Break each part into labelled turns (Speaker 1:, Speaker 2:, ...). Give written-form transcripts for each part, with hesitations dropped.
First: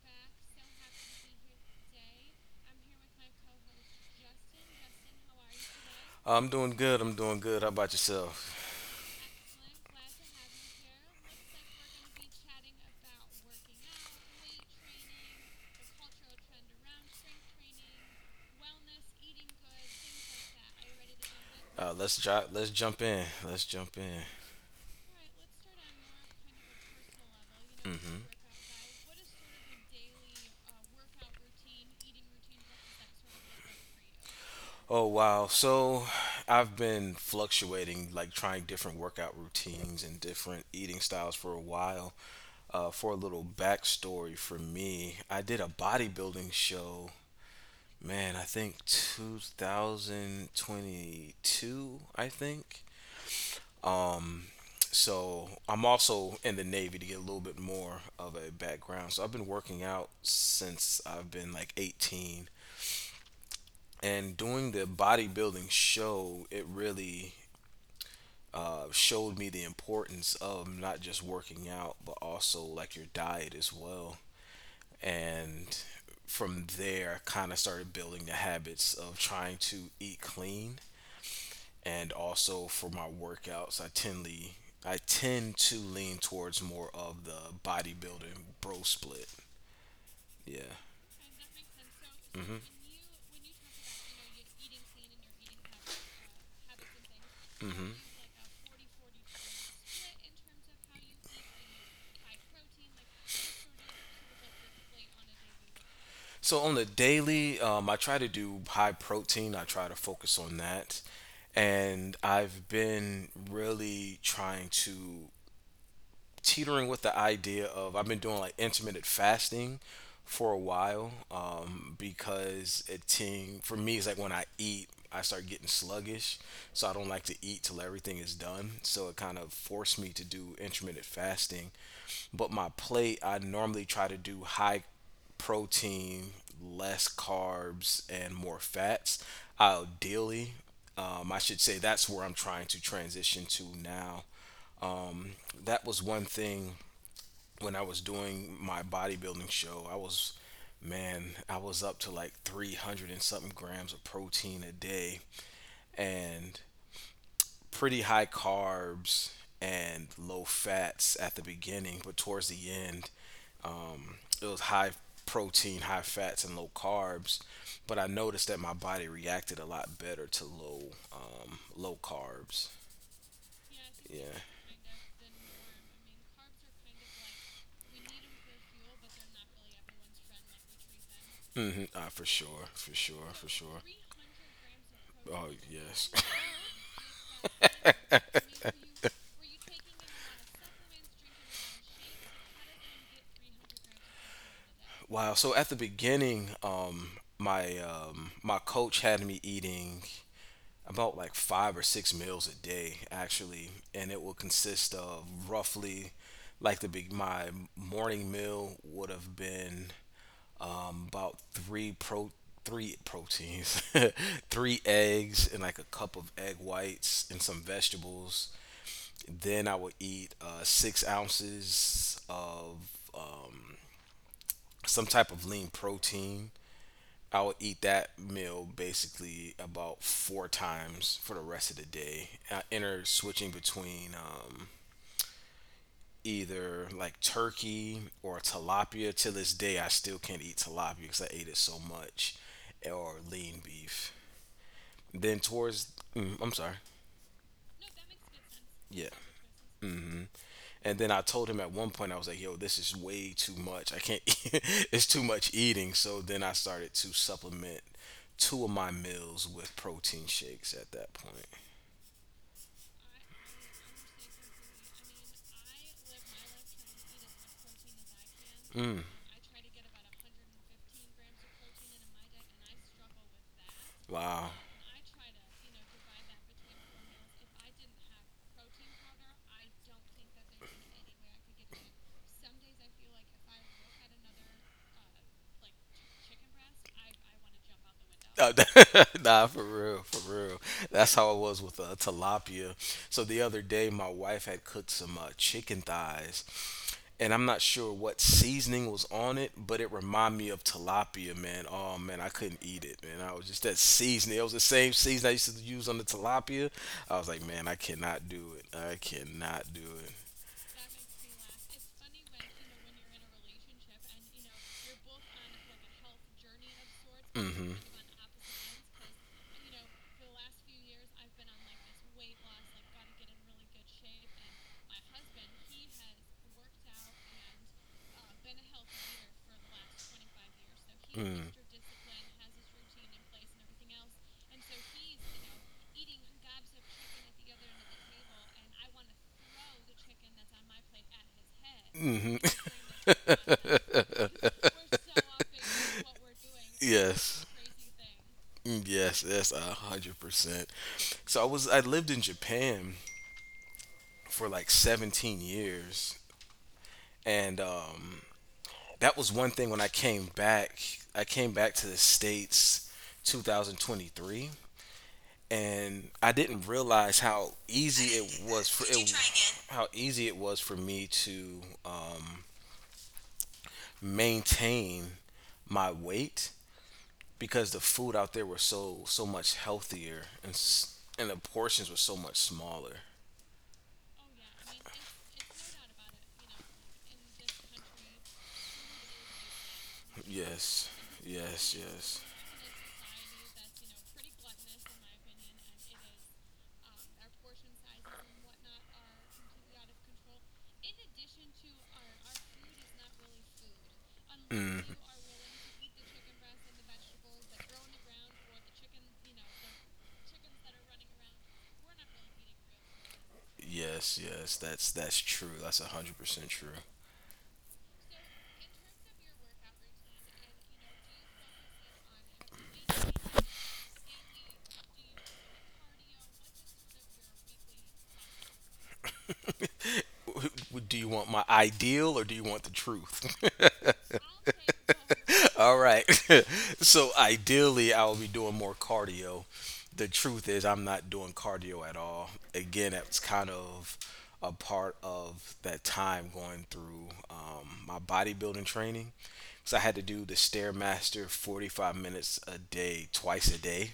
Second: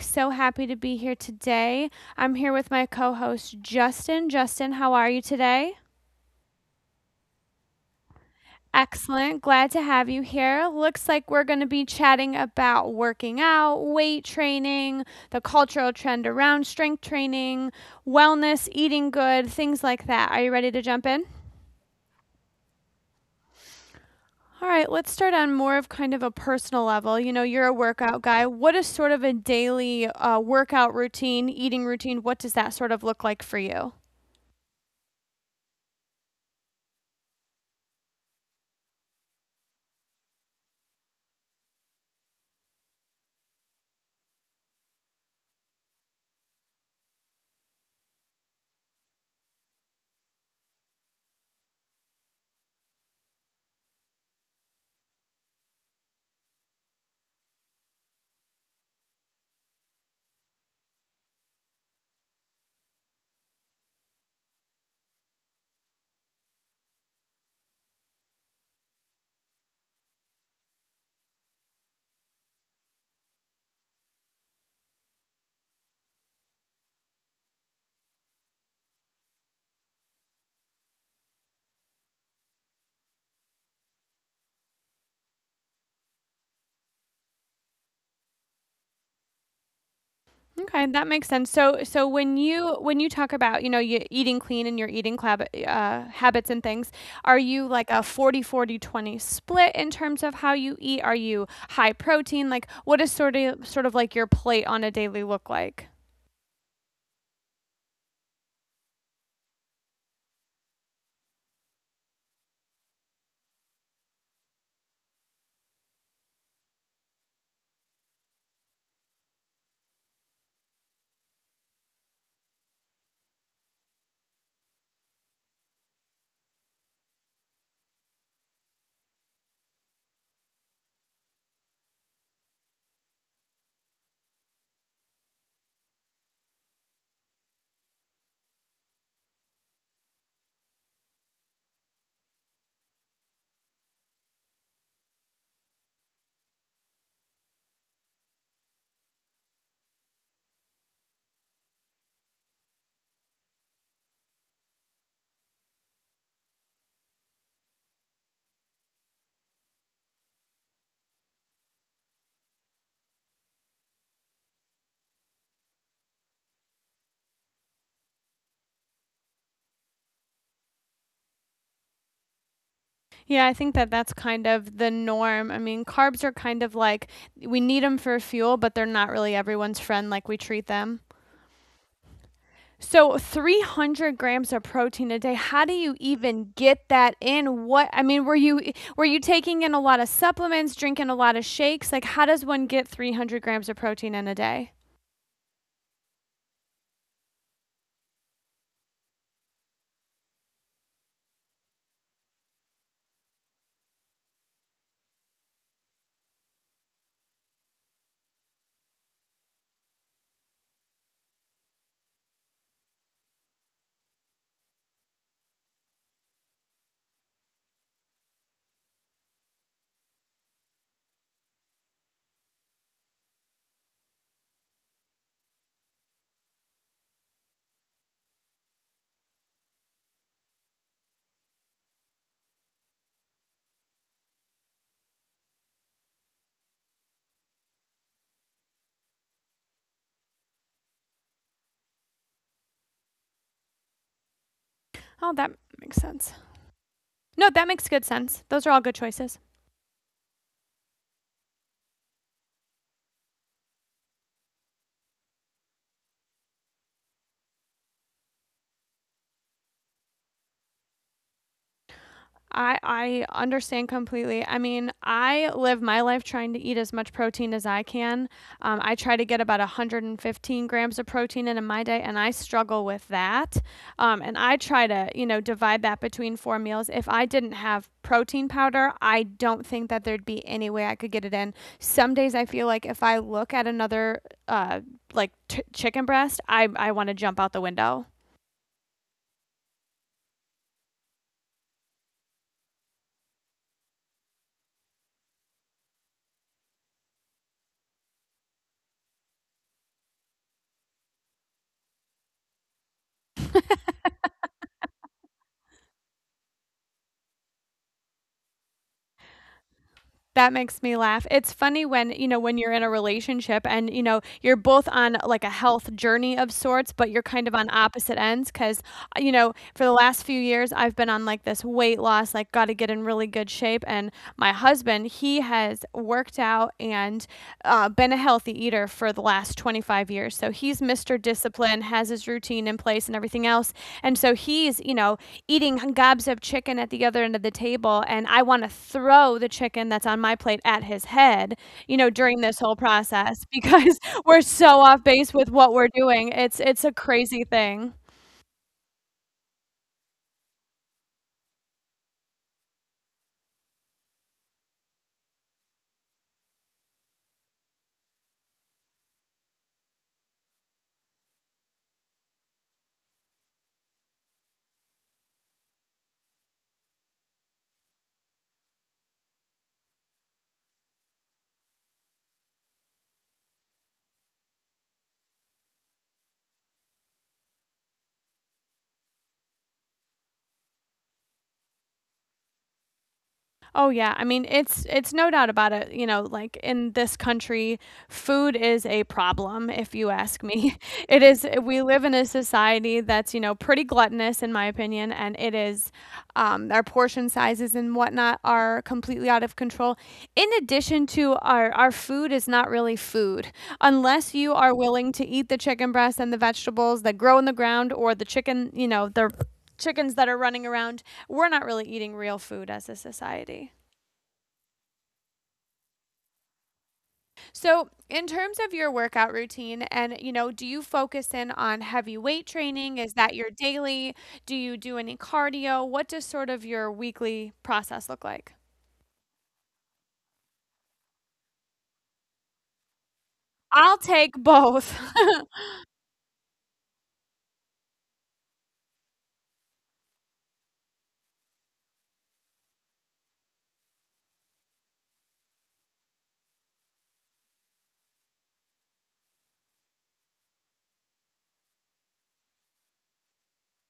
Speaker 1: So happy to be here today. I'm here with my co-host Justin. Justin, how are you today?
Speaker 2: Oh, I'm doing good. I'm doing good. How about yourself?
Speaker 1: Excellent. Glad to have you here. Looks like we're going to be chatting about working out, weight training, the cultural trend around strength training, wellness, eating good, things like that. Are you ready to jump in?
Speaker 2: Let's jo- let's jump in. Let's jump in.
Speaker 1: All right, let's start on more of kind of a personal level. You know, you're a workout guy. What is sort of a daily workout routine, eating routine? What does that sort of look like for you?
Speaker 2: Oh wow. So I've been fluctuating, like trying different workout routines and different eating styles for a while. For a little backstory for me, I did a bodybuilding show. Man, I think 2022, I think. Um, so I'm also in the Navy to get a little bit more of a background. So I've been working out since I've been like 18, and doing the bodybuilding show, it really showed me the importance of not just working out, but also like your diet as well. And from there, I kind of started building the habits of trying to eat clean, and also for my workouts, I tend tendly I tend to lean towards more of the bodybuilding bro split. Yeah.
Speaker 1: Okay, that makes sense. So, when you talk about, you know, you eating clean and your eating club, habits and things, are you
Speaker 2: hmm
Speaker 1: like a 40-40-20 split in terms of how you eat? Are you high protein? Like, what is sort of like your plate on a daily look like?
Speaker 2: So on the daily, I try to do high protein. I try to focus on that, and I've been really trying to teetering with the idea of I've been doing like intermittent fasting for a while, because it ting for me it's like when I eat I start getting sluggish, so I don't like to eat till everything is done, so it kind of forced me to do intermittent fasting. But my plate I normally try to do high protein, less carbs, and more fats ideally. I should say that's where I'm trying to transition to now. um, that was one thing when I was doing my bodybuilding show. I was, man, I was up to like 300 and something grams of protein a day, and pretty high carbs and low fats at the beginning, but towards the end, it was high protein, high fats, and low carbs. But I noticed that my body reacted a lot better to low, low carbs.
Speaker 1: Yeah, I think that that's
Speaker 2: Yeah.
Speaker 1: kind of the norm. I mean, carbs are kind of like we need them for fuel, but they're not really everyone's friend like we treat them.
Speaker 2: Hmm. Ah, for sure, for
Speaker 1: So,
Speaker 2: sure, for sure.
Speaker 1: 300 grams of protein a day.
Speaker 2: Oh
Speaker 1: How do you
Speaker 2: yes.
Speaker 1: even get that in? What I mean, were you taking in a lot of supplements, drinking a lot of shakes? Like how does one get 300 grams of protein in a day?
Speaker 2: Wow. So at the beginning, my coach had me eating about like five or six meals a day, actually, and it will consist of roughly like the big my morning meal would have been about three proteins, three eggs, and like a cup of egg whites and some vegetables. Then I would eat 6 ounces of some type of lean protein. I would eat that meal basically about four times for the rest of the day. I enter switching between either like turkey or tilapia. To this day, I still can't eat tilapia because I ate it so much, or lean beef.
Speaker 1: Oh,
Speaker 2: Then
Speaker 1: that
Speaker 2: towards,
Speaker 1: makes sense.
Speaker 2: I'm sorry,
Speaker 1: No, that makes good sense. Those are all good
Speaker 2: yeah.
Speaker 1: choices.
Speaker 2: And then I told him at one point, I was like, yo, this is way too much. I can't, it's too much eating. So then I started to supplement two of my meals with protein shakes at that point.
Speaker 1: I understand completely. I mean, I live my life trying to eat as much protein as I can.
Speaker 2: Mm.
Speaker 1: I try to get about 115 grams of protein in my day, and I struggle with that. And
Speaker 2: Wow.
Speaker 1: I try to, you know, divide that between four meals. If I didn't have protein powder, I don't think that there'd be any way I could get it in. Some days I feel like if I look at another like chicken breast, I want to jump out the window.
Speaker 2: Uh, nah, for real, for real. That's how it was with tilapia. So the other day, my wife had cooked some chicken thighs, and I'm not sure what seasoning was on it, but it reminded me of tilapia, man. Oh man, I couldn't eat it, man. I was just that seasoning. It was the same seasoning I used to use on the tilapia. I was like, man, I cannot do it. I cannot do it.
Speaker 1: That makes me laugh. It's funny when, you know, when you're in a relationship and, you know, you're both on like a health journey of sorts, but you're kind of on
Speaker 2: Hmm.
Speaker 1: opposite ends because, you know, for the last few years I've been on like this weight loss, like got to get in really good shape. And my husband, he has worked out and been a healthy eater for the last 25 years. So he's Mr. Discipline, has his routine in place and everything else. And so he's, you know, eating gobs of chicken at the other end of the table. And I want to throw the chicken that's on my plate at his head, you know, during this whole process because we're so off base with what we're doing. It's a
Speaker 2: Yes.
Speaker 1: crazy thing.
Speaker 2: Yes, yes, 100%. So I lived in Japan for like 17 years, and that was one thing when I came back. I came back to the States 2023, and I didn't realize how easy it was for it, how easy it was for me to maintain my weight, because the food out there was so so much healthier, and and the portions were so much smaller.
Speaker 1: Oh yeah, I mean it's no doubt about it, you know, like in this country, food is a problem if you ask me.
Speaker 2: Yes,
Speaker 1: It is,
Speaker 2: yes,
Speaker 1: we live
Speaker 2: yes.
Speaker 1: in a society that's, you know, pretty gluttonous in my opinion, and it is, our portion sizes and whatnot are completely out of control. In addition to our food is not really food unless you
Speaker 2: Mm.
Speaker 1: are willing to eat the chicken breast and the vegetables that grow in the ground or the chicken, you know, the chickens that are running around. We're not really eating real food as a society.
Speaker 2: Yes, yes, that's true. That's 100% true.
Speaker 1: So, in terms of your workout routine, and you know, do you focus in on heavy weight training? Is that your daily? Do you do any cardio? What does sort of your weekly process look like?
Speaker 2: Do you want my ideal or do you want the truth?
Speaker 1: I'll take both.
Speaker 2: All right. So ideally, I will be doing more cardio. The truth is, I'm not doing cardio at all. Again, that's kind of a part of that time going through my bodybuilding training. So I had to do the Stairmaster 45 minutes a day, twice a day.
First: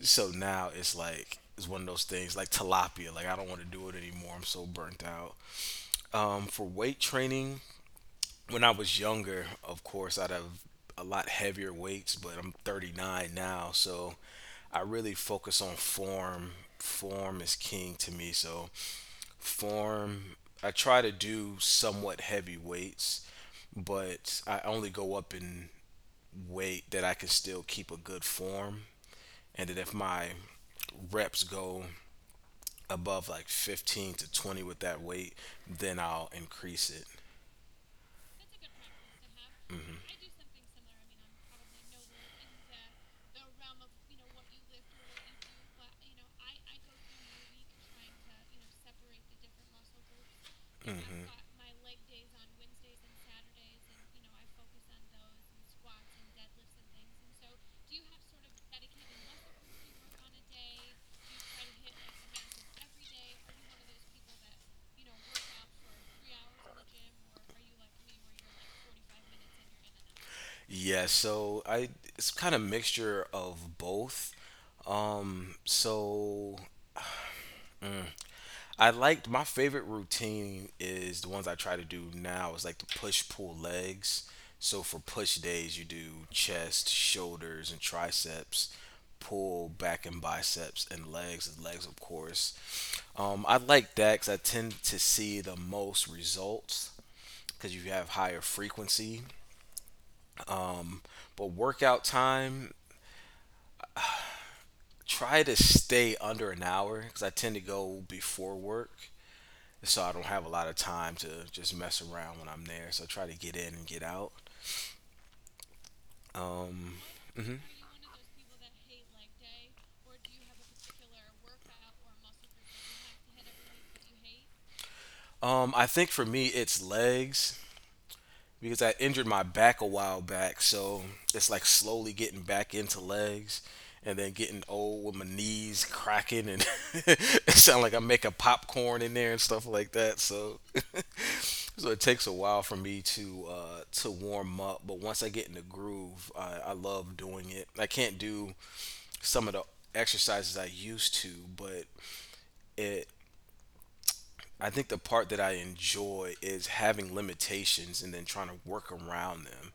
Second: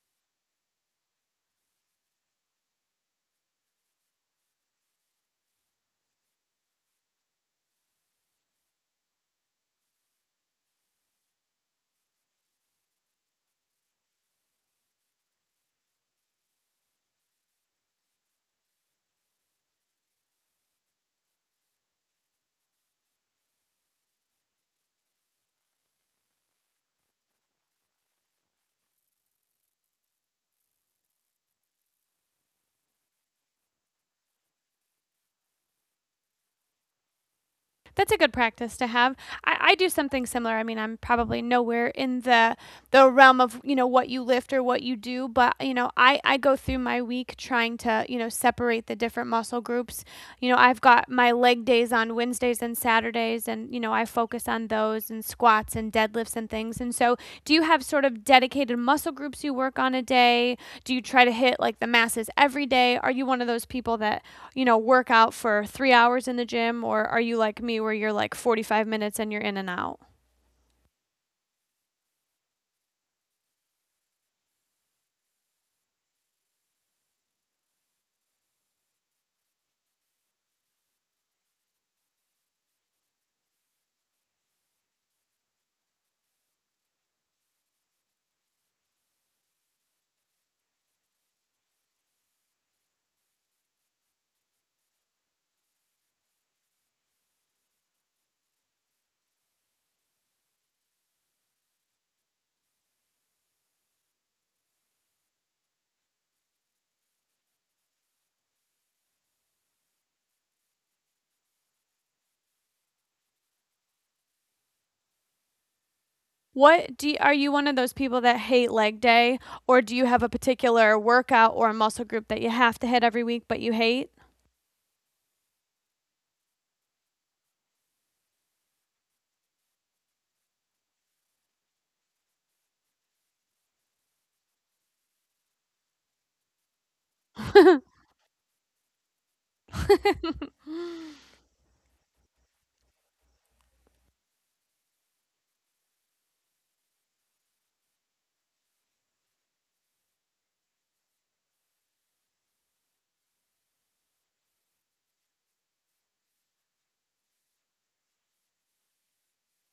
Speaker 2: So now it's like, it's one of those things like tilapia. Like, I don't want to do it anymore. I'm so burnt out. For weight training, when I was younger, of course, I'd have a lot heavier weights, but I'm 39 now, so I really focus on form. Form is king to me, so form. I try to do somewhat heavy weights, but I only go up in weight that I can still keep a good form, and that if my reps go above like 15 to 20 with that weight, then I'll increase it.
Speaker 1: That's a good practice to have. I do something similar. I mean, I'm probably nowhere in the realm of you know what you lift or what you do, but you know, I go through my week trying to you know separate the different muscle groups. You know, I've got
Speaker 2: Mm-hmm.
Speaker 1: my leg days on Wednesdays and Saturdays, and you know, I focus on those and squats and deadlifts and things. And so, do you have sort of dedicated muscle groups you work on a day? Do you try to hit like the masses every day? Are you one of those people that you know, work out for 3 hours in the gym, or are you like me where you're like 45 minutes and you're in and out?
Speaker 2: Yeah, so I It's kind of mixture of both. Um, so mm, I liked my favorite routine is the ones I try to do now is like the push pull legs. So for push days, you do chest, shoulders, and triceps. Pull back and biceps and legs of course. I like DAX. I tend to see the most results because you have higher frequency. But workout time, try to stay under an hour because I tend to go before work. So I don't have a lot of time to just mess around when I'm there. So I try to get in and get out. Um,
Speaker 1: What do you, are you
Speaker 2: mhm.
Speaker 1: one of those people that hate leg day, or do you have a particular workout or a muscle group that you have to hit every week but you hate?
Speaker 2: I think for me, it's legs because I injured my back a while back, so it's like slowly getting back into legs, and then getting old with my knees cracking and it sound like I'm making popcorn in there and stuff like that. So so it takes a while for me to warm up, but once I get in the groove, I love doing it. I can't do some of the exercises I used to, but it I think the part that I enjoy is having limitations and then trying to work around them.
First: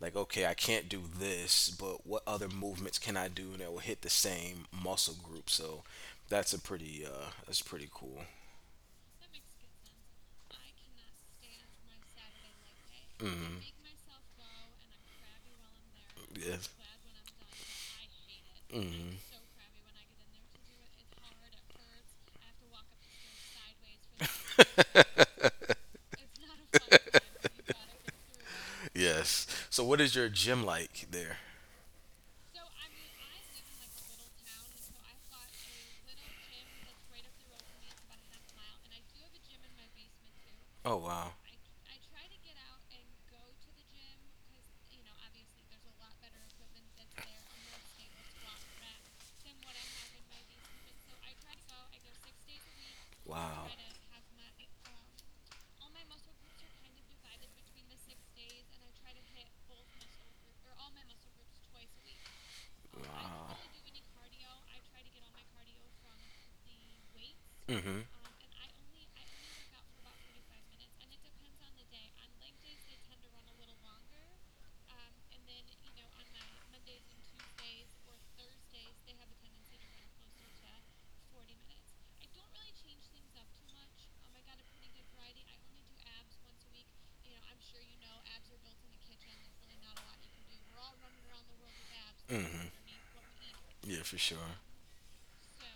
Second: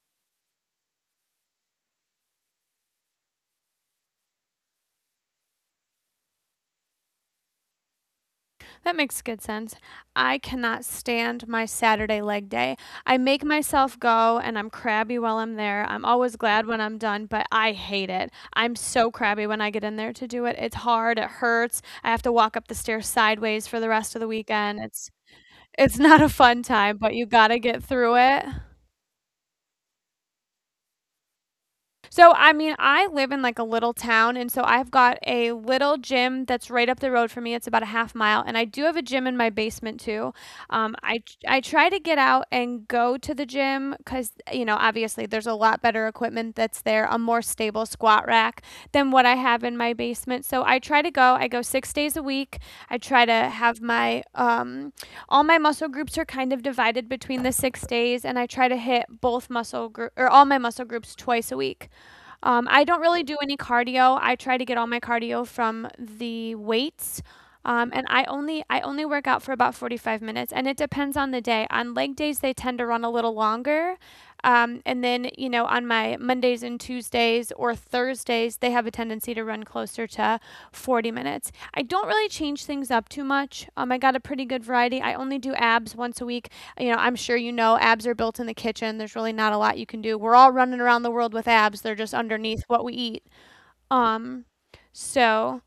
Speaker 2: Like, okay, I can't do this, but what other movements can I do that will hit the same muscle group? So that's a pretty that's pretty cool.
Speaker 1: That makes good sense. I cannot stand my Saturday leg day. I make
Speaker 2: Mm.
Speaker 1: myself go and I'm crabby while I'm there. I'm always
Speaker 2: Yeah.
Speaker 1: glad when I'm done, but I hate it. I'm so
Speaker 2: Mm.
Speaker 1: crabby when I get in there to do it. It's hard, it hurts. I have to walk up the stairs sideways for the rest of the weekend. It's not a fun time, but you got to get through it.
Speaker 2: Yes. So what is your gym like there?
Speaker 1: So, I mean, I live in like a little town, and so I've got a little gym that's right up the road from me. It's about a half mile, and I do have a gym in my basement too.
Speaker 2: Oh
Speaker 1: Um, I
Speaker 2: wow.
Speaker 1: I try to get out and go to the gym because you know obviously there's a lot better equipment that's there, a more stable squat rack than what I have in my basement. So I try to go. I go 6 days a week. I try to
Speaker 2: Wow.
Speaker 1: have my all my muscle groups are kind of divided between the 6 days, and I try to hit both muscle group or all my muscle groups twice a week. I don't really do
Speaker 2: Wow.
Speaker 1: any cardio. I try to get all my cardio from the weights.
Speaker 2: Mm-hmm.
Speaker 1: And I only work out for about 45 minutes, and it depends on the day. On leg days, they tend to run a little longer. And then, you know, on my Mondays and Tuesdays or Thursdays, they have a tendency to run closer to 40 minutes. I don't really change things up too much. I got a pretty good variety. I only do abs once a week. You know, I'm sure you know abs are built in the kitchen. There's really not a lot you can do. We're all running around the world with abs. They're just
Speaker 2: Mm-hmm.
Speaker 1: underneath what we eat.
Speaker 2: Yeah, for
Speaker 1: Um,
Speaker 2: sure.
Speaker 1: so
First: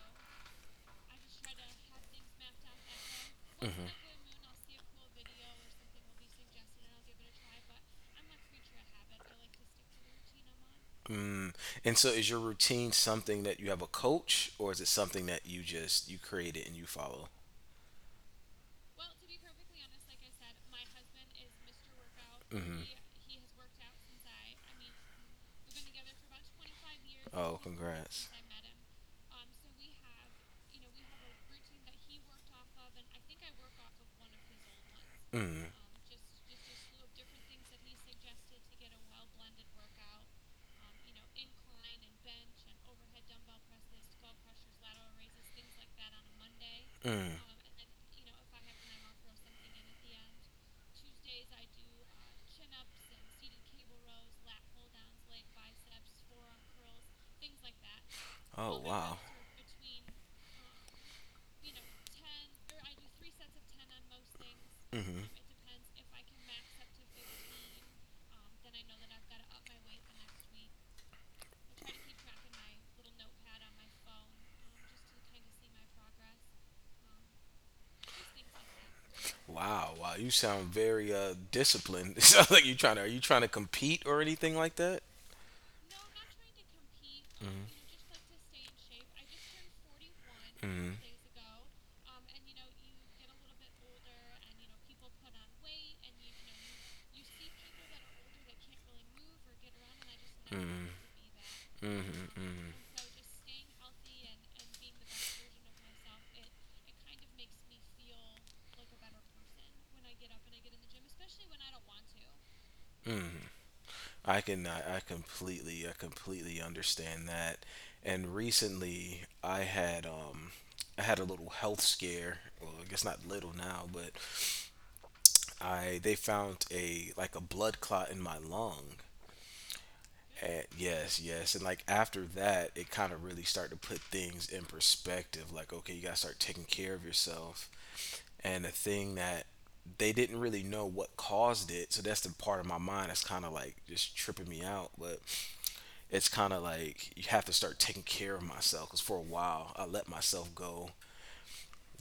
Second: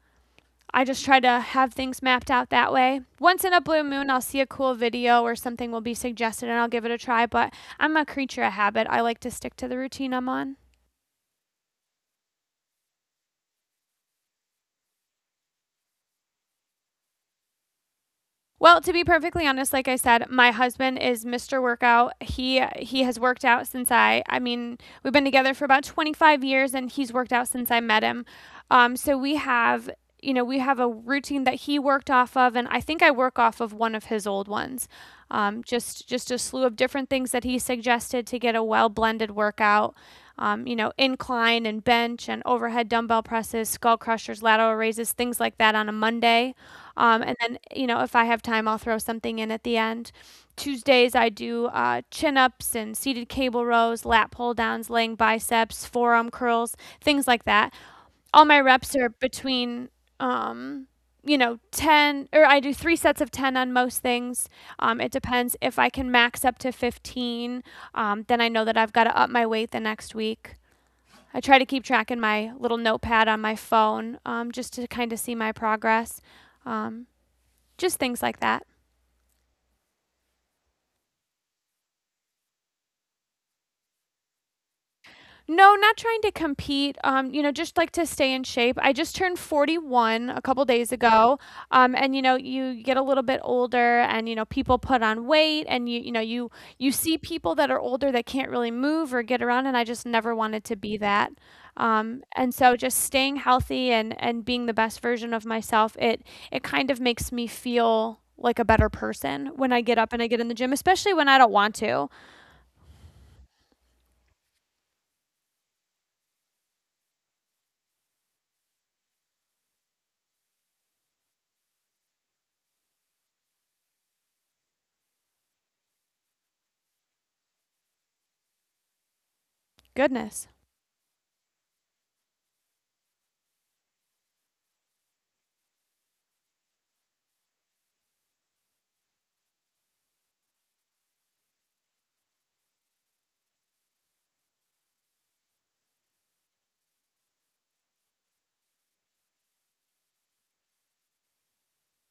Speaker 1: I just try to have things mapped out that way. Once in a blue
Speaker 2: Mm-hmm.
Speaker 1: moon, I'll see a cool video or something will be suggested and I'll give it a try, but I'm a creature of habit. I like to stick to the routine I'm on.
Speaker 2: Mm. And so is your routine something that you have a coach, or is it something that you just you created and you follow?
Speaker 1: Well, to be perfectly honest, like I said, my husband is Mr. Workout. He
Speaker 2: Mhm.
Speaker 1: he has worked out since I mean, we've been together for about 25 years and he's worked out since I met him. So we have, you know, we have a routine that he worked off of and I think I work off of one of his old ones.
Speaker 2: Mm,
Speaker 1: Just a slew of different things that he suggested to get a well-blended workout. You know, incline and bench and overhead dumbbell presses, skull crushers, lateral raises, things like that on a Monday,
Speaker 2: mm.
Speaker 1: and then, you know, if I have time, I'll throw something in at the end. Tuesdays, I do chin ups and seated cable rows, lat pull downs, laying biceps, forearm curls, things like that. All my reps are
Speaker 2: Oh.
Speaker 1: between, um, you know, 10, or I do three sets of 10 on most things. It
Speaker 2: Mm-hmm.
Speaker 1: depends. If I can max up to 15, then I know that I've got to up my weight the next week. I try to keep track in my little notepad on my phone, just to kind of see my progress. Um, just things like that.
Speaker 2: Wow, wow. You sound very disciplined. It sounds like you trying to are you trying to compete or anything like that?
Speaker 1: No, not trying to compete. You know,
Speaker 2: Mm-hmm.
Speaker 1: just like to stay in shape. I just turned 41 a couple days
Speaker 2: Mm-hmm.
Speaker 1: ago. And you know, you get a little bit older and you know, people put on weight and you know, you see people that are older that can't really move or get around and I just never wanted to
Speaker 2: Mm.
Speaker 1: be that.
Speaker 2: Mm-hmm.
Speaker 1: And so
Speaker 2: Mm-hmm.
Speaker 1: just staying healthy and being the best version of myself, it kind of makes me feel like a better person when I get up and I get in the gym, especially when I don't want to.
Speaker 2: Mm. I completely I completely understand that. And recently I had a little health scare. Well, I guess not little now, but I they found a like a blood clot in my lung.
Speaker 1: Goodness,
Speaker 2: And yes, yes. And like after that, it kind of really started to put things in perspective. Like, okay, you got to start taking care of yourself. And the thing that they didn't really know what caused it. So that's the part of my mind that's kind of like just tripping me out. But it's kind of like you have to start taking care of myself. Because for a while, I let myself go.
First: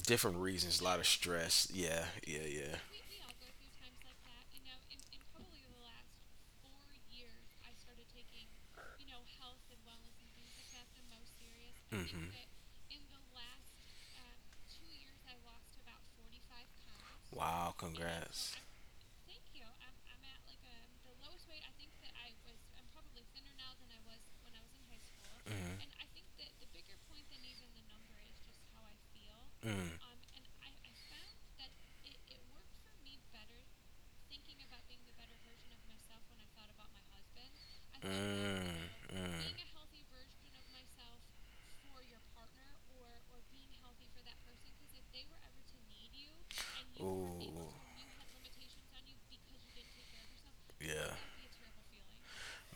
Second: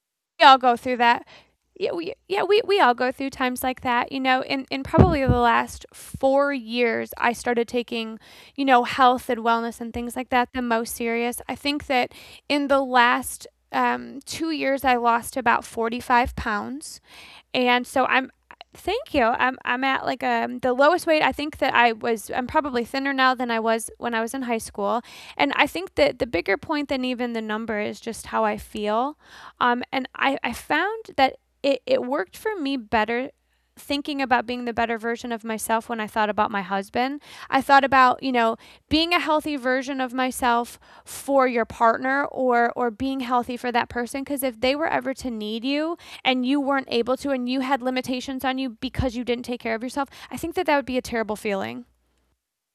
Speaker 2: Different
Speaker 1: we all go
Speaker 2: reasons, a
Speaker 1: through
Speaker 2: lot of
Speaker 1: that.
Speaker 2: stress.
Speaker 1: Yeah,
Speaker 2: Yeah,
Speaker 1: we, yeah,
Speaker 2: yeah,
Speaker 1: we,
Speaker 2: yeah.
Speaker 1: we all go through times like that. You know, in probably the last 4 years, I started taking, you know, health and wellness and things like that the most serious. I think that
Speaker 2: Mm-hmm.
Speaker 1: in the last 2 years, I lost about 45 pounds,
Speaker 2: Wow,
Speaker 1: and so I'm
Speaker 2: congrats.
Speaker 1: thank you. I'm at like the lowest weight, I think, that I was. I'm probably thinner now than I was when I was in high school. And I
Speaker 2: Mm,
Speaker 1: think that the bigger point than even the number is just how I feel. Um
Speaker 2: mm,
Speaker 1: and I, I found that it worked for me better thinking about being the better version of myself when I thought about my husband. I thought about, you know,
Speaker 2: mm.
Speaker 1: being a
Speaker 2: Mm.
Speaker 1: healthy version of myself for your partner, or being healthy for that person, because if they were ever to need you, and you weren't able to, and you
Speaker 2: Ooh,
Speaker 1: had limitations on you because you didn't take care of yourself, I think that that would be a
Speaker 2: yeah.
Speaker 1: terrible feeling.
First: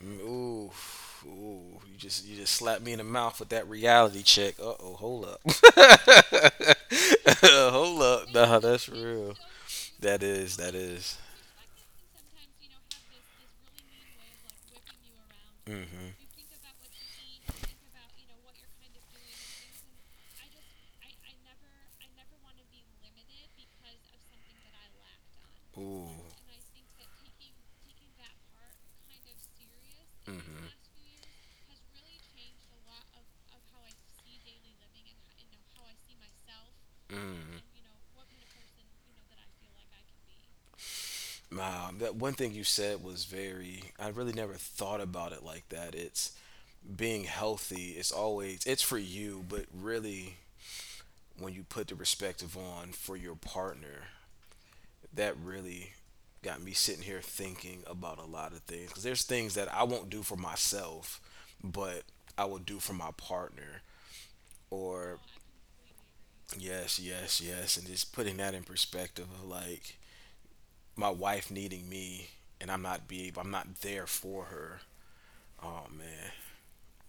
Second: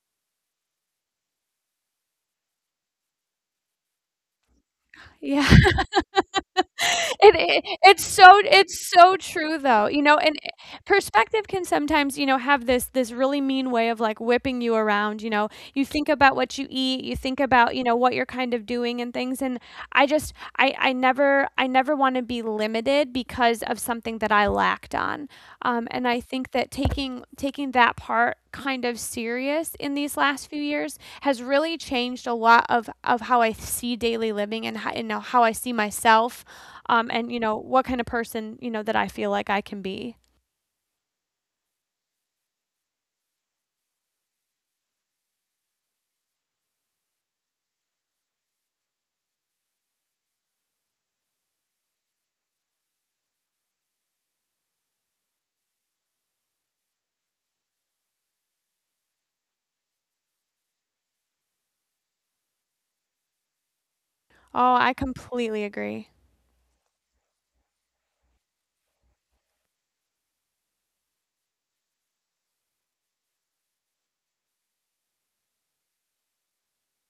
Speaker 2: Mm. Ooh, ooh. You just slapped me in the mouth with that reality check. Uh oh, hold up.
Speaker 1: Yeah. It it
Speaker 2: Hold
Speaker 1: it's
Speaker 2: up.
Speaker 1: so
Speaker 2: Nah,
Speaker 1: it's
Speaker 2: that's
Speaker 1: so
Speaker 2: real.
Speaker 1: true though, you know,
Speaker 2: That is, that is.
Speaker 1: perspective can sometimes, you know, have this this really mean way of, like, whipping you around, you know? You think
Speaker 2: Mm-hmm.
Speaker 1: about what you eat, you think about, you know, what you're kind of doing and things, and I just I never I never wanna be limited because of something that I lacked on, and
Speaker 2: Ooh.
Speaker 1: I think that taking that part kind of serious in these last few
Speaker 2: Mm-hmm.
Speaker 1: years has really changed a lot of how I see daily living, and how and now how I see myself, and you know
Speaker 2: Mm.
Speaker 1: what kind of person, you know, that I feel like I can be.
Speaker 2: That one thing you said was very. I really never thought about it like that. It's being healthy. It's always it's for you, but really, when you put the perspective on for your partner, that really got me sitting here thinking about a lot of things. Because there's things that I won't do for myself, but I will do for my partner.
Speaker 1: Oh, I
Speaker 2: Or
Speaker 1: completely agree.
Speaker 2: yes, yes, yes, and just putting that in perspective of like my wife needing me, and I'm not be able, I'm not there for her. Oh man,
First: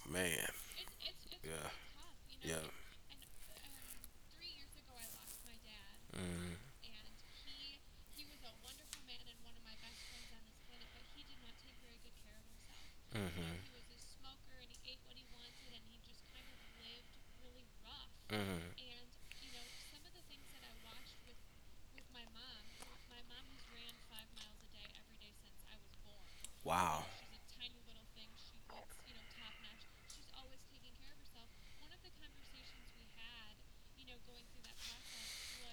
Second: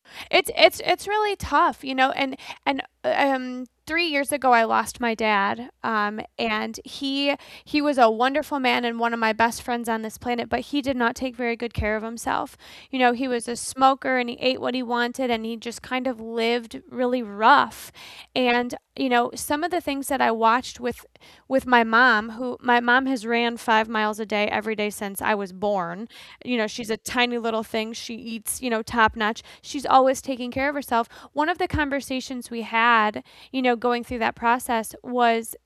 Speaker 2: man,
Speaker 1: It's really
Speaker 2: yeah,
Speaker 1: tough, you know. And
Speaker 2: yeah.
Speaker 1: and uh, um, 3 years ago, I lost my dad, and
Speaker 2: Mm-hmm.
Speaker 1: he was a wonderful man and one of my best friends on this planet, but he did not take very good care of himself. You know, he was
Speaker 2: Mm-hmm.
Speaker 1: a smoker, and he ate what he wanted, and he just kind of lived really rough. And
Speaker 2: Mm-hmm.
Speaker 1: you know, some of the things that I watched with my mom, who my mom has ran 5 miles a day every day since I was born. You know, she's a
Speaker 2: Wow.
Speaker 1: tiny little thing. She eats, you know, top notch. She's always taking care of herself. One of the conversations we had, you know, going through that process, was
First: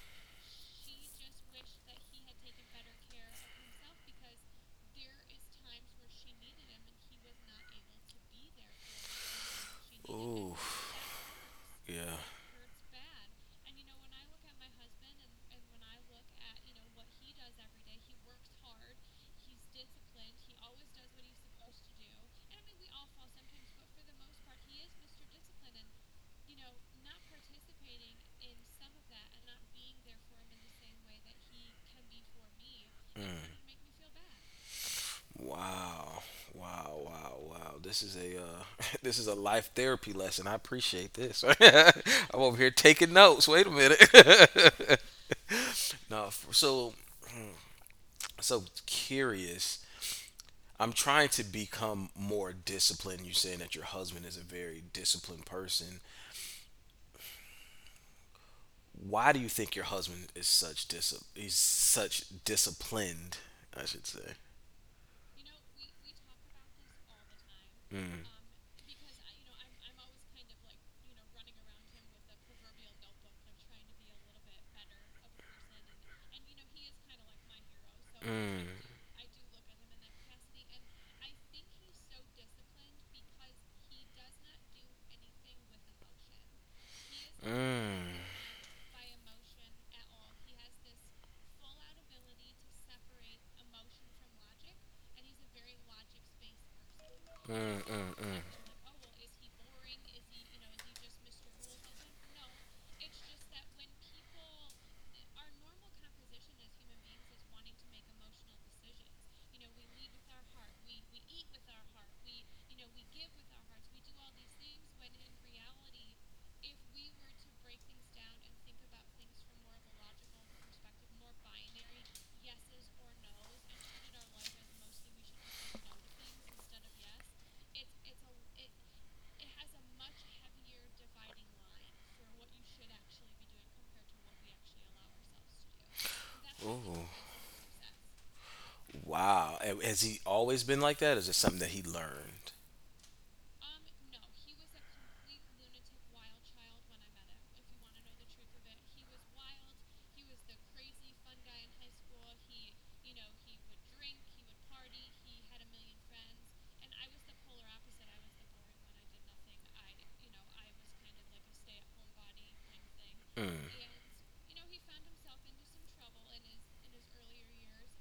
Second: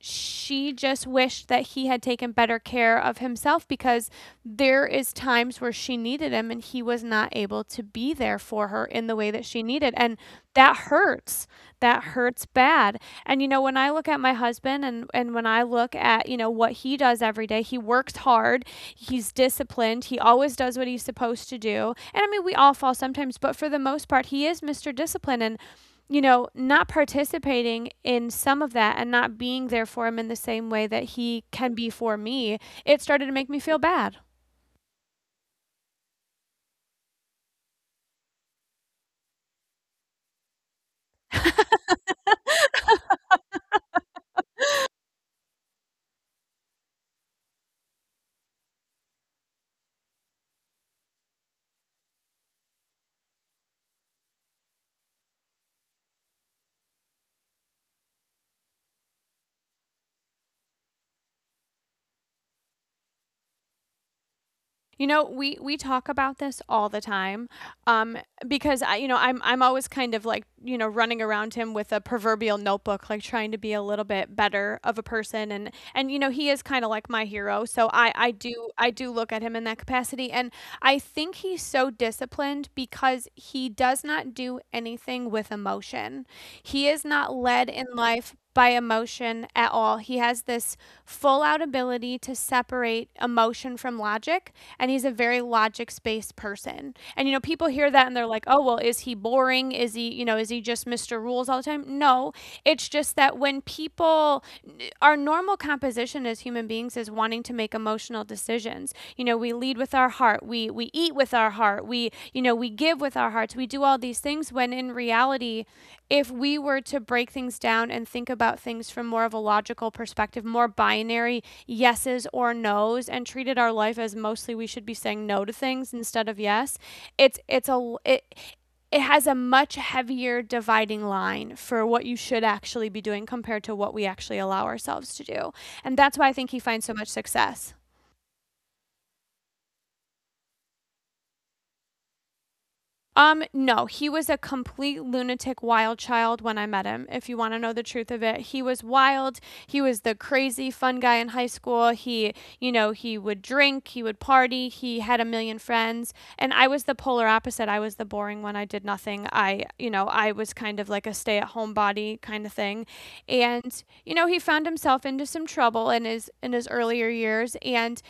Speaker 1: she just wished that he had taken better care of himself, because there is times where she needed him and he was not able to be there for her in the way that she needed. And
Speaker 2: Ooh,
Speaker 1: that hurts. That
Speaker 2: yeah.
Speaker 1: hurts bad. And you know, when I look at my husband, and when I look at, you know, what he does every day, he works hard, he's disciplined, he always does what he's supposed to do, and I mean, we all fall sometimes, but for the most part he is Mr. Discipline. And you know, not participating in some of that and not being there for him in the same way that he can be for me, it started to make me feel bad.
Speaker 2: Wow. Wow, wow, wow. This is a this is a life therapy lesson. I appreciate this. I'm over here taking notes. Wait a minute. no, f- so hmm, so curious. I'm trying to become more disciplined. You're saying that your husband is a very disciplined person. Why do you think your husband is such dis is such disciplined? I should say.
Speaker 1: You know, we talk about this all the time,
Speaker 2: Mm. Because I, you know, i.
Speaker 1: um, because I, you know, I'm always kind of like, you know, running around him with a proverbial notebook, like trying to be a little bit better of a person, and you know he is kind of like my hero, so I I do
Speaker 2: Mm.
Speaker 1: I do look at him in that capacity, and I think he's so disciplined because he does not do anything with emotion. He is not led in
Speaker 2: Mm.
Speaker 1: life by emotion at all. He has this full out ability to separate emotion from logic, and he's a very logic based person. And you know,
Speaker 2: Mm.
Speaker 1: people hear that and
Speaker 2: Mm. Mm.
Speaker 1: they're like,
Speaker 2: Times.
Speaker 1: "Oh, well, is he boring? Is he, you know, is he just Mr. Rules all the time?" No, it's just that when people our normal composition as human beings is wanting to make emotional decisions. You know, we lead with our heart, we eat with our heart, we, you know, we give with our hearts. We do all these things when in reality, if we were to break things down and think about things from more of a logical perspective, more binary yeses or nos, and treated our life as mostly we should be saying no to things instead of yes, it's it's a it, it has a much heavier dividing line for what you should actually be doing compared to what we actually allow ourselves to do. And that's why I think he finds so much
Speaker 2: Oh.
Speaker 1: success.
Speaker 2: Wow. Has he always been like "No, that"? Is it something that he learned?
Speaker 1: No, he was a complete lunatic wild child when I met him. If you want to know the truth of it, he was wild. He was the crazy fun guy in high school. He, you know, he would drink, he would party, he had a million friends, and I was the polar opposite. I was the boring one. I did nothing. I, you know, I was kind of like a stay-at-home body kind of thing. And,
Speaker 2: Mm.
Speaker 1: you know, he found himself into some trouble in his earlier years, and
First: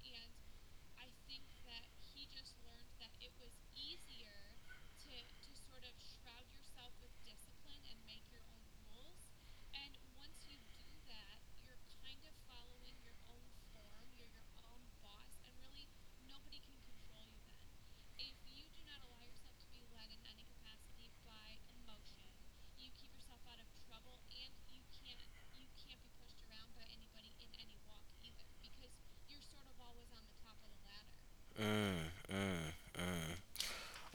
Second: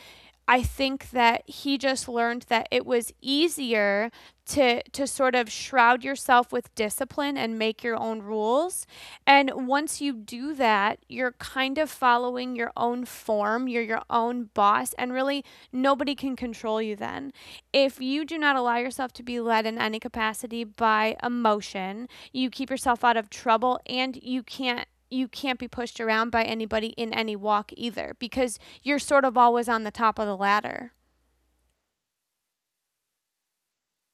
Speaker 1: I think that he just learned that it was easier to sort of shroud yourself with discipline and make your own rules. And once you do that, you're kind of following your own form, you're your own boss, and really, nobody can control you then. If you do not allow yourself to be led in any capacity by emotion, you keep yourself out of trouble, and you can't be pushed around by anybody in any walk either, because you're sort of always on the top of the ladder.
Speaker 2: Mm, mm, mm.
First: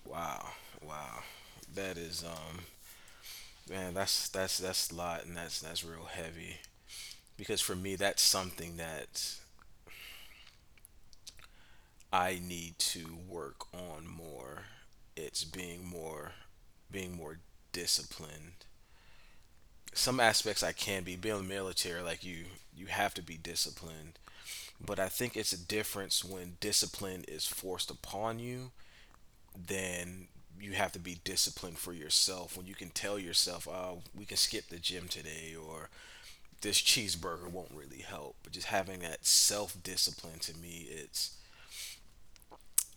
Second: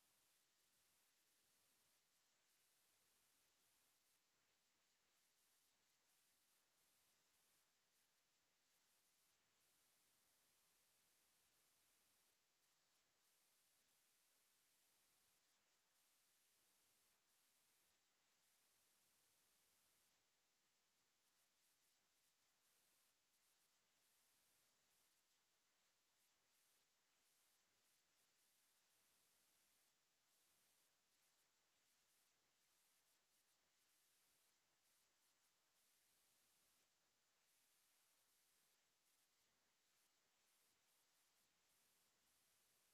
Speaker 2: Wow, wow. That is man, that's a lot, and that's real heavy. Because for me that's something that I need to work on more. It's being more disciplined. Some aspects I can be being in the military, like you have to be disciplined. But I think it's a difference when discipline is forced upon you, then you have to be disciplined for yourself, when you can tell yourself, oh, we can skip the gym today, or this cheeseburger won't really help. But just having that self discipline to me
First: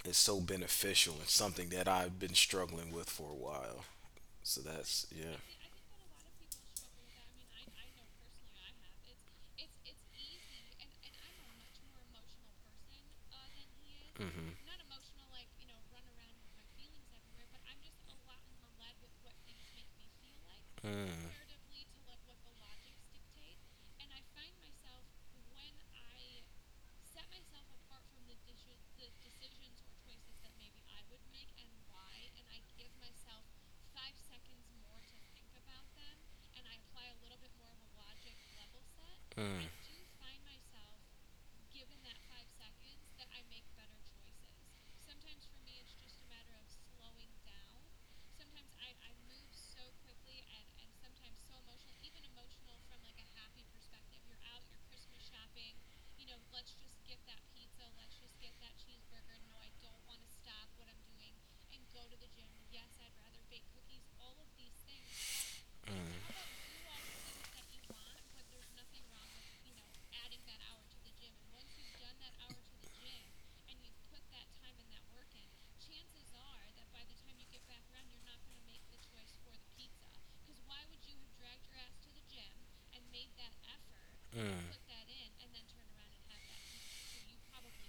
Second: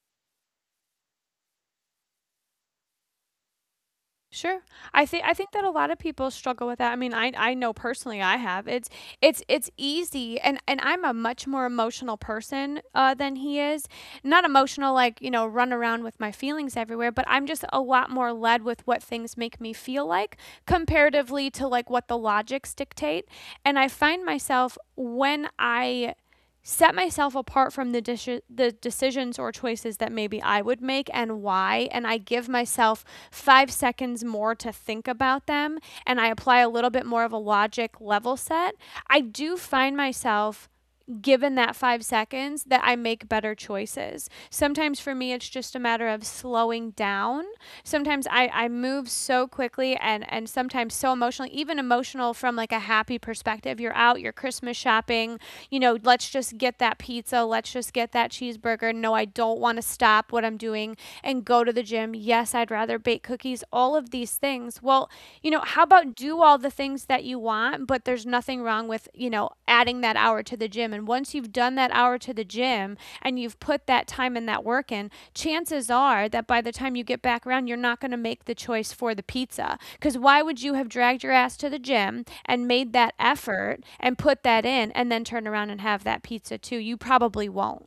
Speaker 2: it's so beneficial, and something that I've been struggling with for a while. So
Speaker 1: Sure.
Speaker 2: that's
Speaker 1: I think I
Speaker 2: yeah.
Speaker 1: think that a lot of people struggle with that. I mean, I know personally I have. It's easy, and I'm a much more emotional person than he is. Not
Speaker 2: Mm-hmm.
Speaker 1: emotional like, you know, run around with my feelings everywhere, but I'm just a lot more led with what things make me feel like,
Speaker 2: Mm.
Speaker 1: comparatively to like what the logics dictate. And I find myself when I set myself apart from the the decisions or choices that maybe I would make and why, and I give myself 5 seconds more to think about them, and I apply a little bit more of a logic level set, I do
Speaker 2: Mm.
Speaker 1: find myself, given that 5 seconds, that I make better choices. Sometimes for me, it's just a matter of slowing down. Sometimes I move so quickly, and sometimes so emotionally, even emotional from like a happy perspective. You're out, you're Christmas shopping, you know, let's just get that pizza, let's just get that cheeseburger. No, I don't want to stop what I'm doing and go to the gym. Yes, I'd rather bake cookies, all of these things. Well, you know, how
Speaker 2: Mm.
Speaker 1: about do all the things that you want? But there's nothing wrong with, you know, adding that hour to the gym, and once you've done that hour to the gym and you've put that time and that work in, chances are that by the time you get back around, you're not going to make the choice for the pizza, because why would you have dragged your ass to the gym and made that effort and put that
Speaker 2: Mm.
Speaker 1: in, and then turn around and have that pizza too? You probably won't.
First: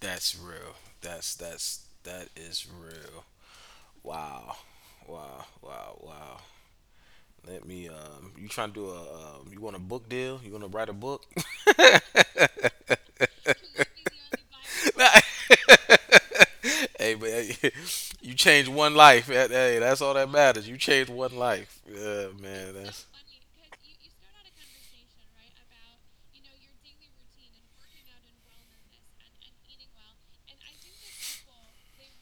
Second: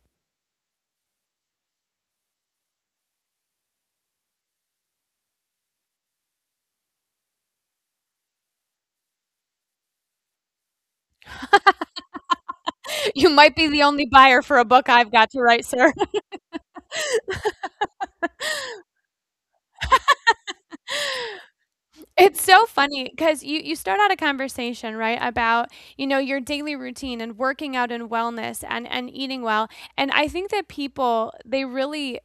Speaker 2: That's real. That's that is real. Wow. Wow. Wow. Wow. Let me you trying to do a you want a book deal? You want to write a book?
Speaker 1: You might be the only buyer for a book
Speaker 2: Nah.
Speaker 1: I've got to write, Sarah.
Speaker 2: Hey, but hey, you change one life. That- Hey, that's all that matters. You change one life. Yeah,
Speaker 1: It's so
Speaker 2: man,
Speaker 1: funny
Speaker 2: that's
Speaker 1: because you start out a conversation, right, about, you know, your daily routine and working out and wellness and eating well, and I think that people, they really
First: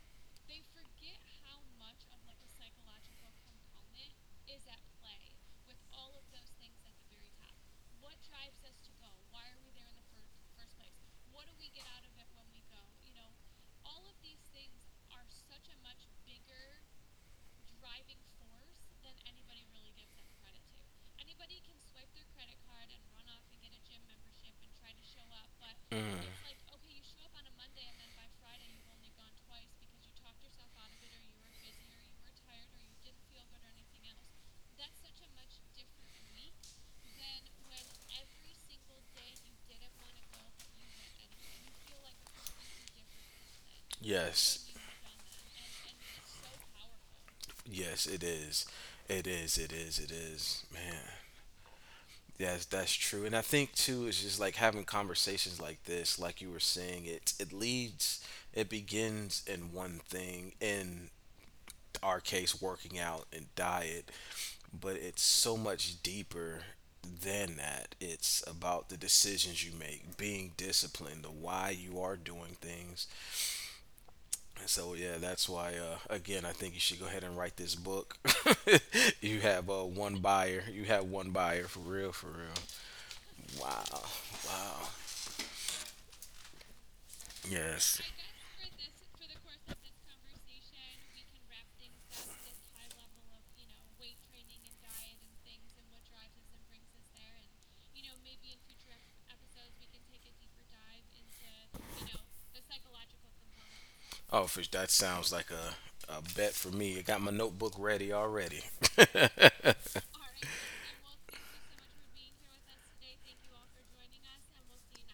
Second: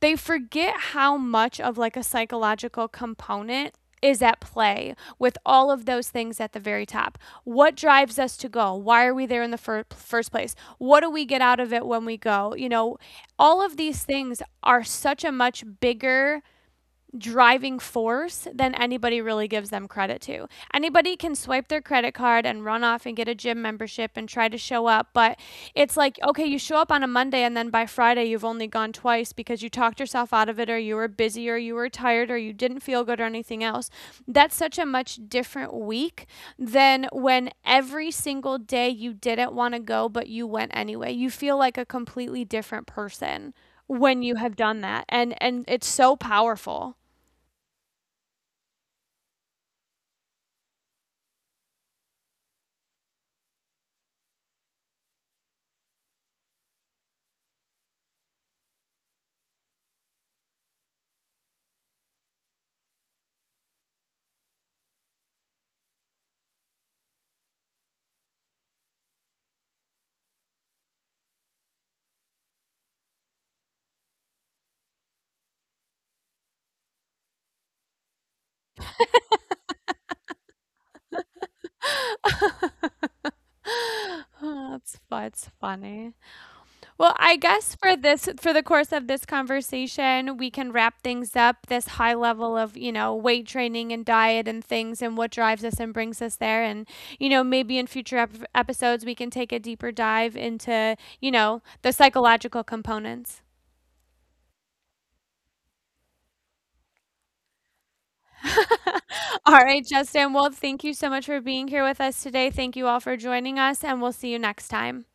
Speaker 1: they forget how much of, like, a psychological component is at play with all of those things at the very top. What drives us to go? Why are we there in the first place? What do we get out of it when we go? You know, all of these things are such a much bigger driving force than anybody really gives them credit to. Anybody can swipe their credit card and run off and get a gym membership and try to show up, but it's
Speaker 2: Mm.
Speaker 1: like, okay, you show up on a Monday and then by Friday you've only gone twice because you talked yourself out of it, or you were busy, or you were tired, or you didn't feel good, or anything else. That's such a much different week than when every single day you didn't want to go but you went anyway. You feel like a completely different person when you have
Speaker 2: Yes.
Speaker 1: done that, and it's so powerful.
Speaker 2: Yes, it is. It is. It is. It is. Man. Yes, that's true. And I think too it's just like having conversations like this, like you were saying, it leads it begins in one thing, in our case working out and diet, but it's so much deeper than that. It's about the decisions you make, being disciplined, the why you are doing things. And so, yeah, that's why, again, I think you should go ahead and write this book. You have one buyer. You have one buyer, for real, for real. Wow.
Speaker 1: Oh,
Speaker 2: Wow.
Speaker 1: that's fu it's funny. Well, I guess for
Speaker 2: Yes.
Speaker 1: this for the course of this conversation, we can wrap things up, this high level of, you know, weight training and diet and things, and what drives us and brings us there. And, you know, maybe in future ep episodes, we can take a deeper dive into, you know, the psychological components.
Speaker 2: Oh, for, sure. That sounds like a bet for me. I got my notebook ready already.
Speaker 1: All right,
Speaker 2: Alrighty.
Speaker 1: Justin. Well, thank you so much for being here with us today. Thank you all for joining us, and we'll see you next time.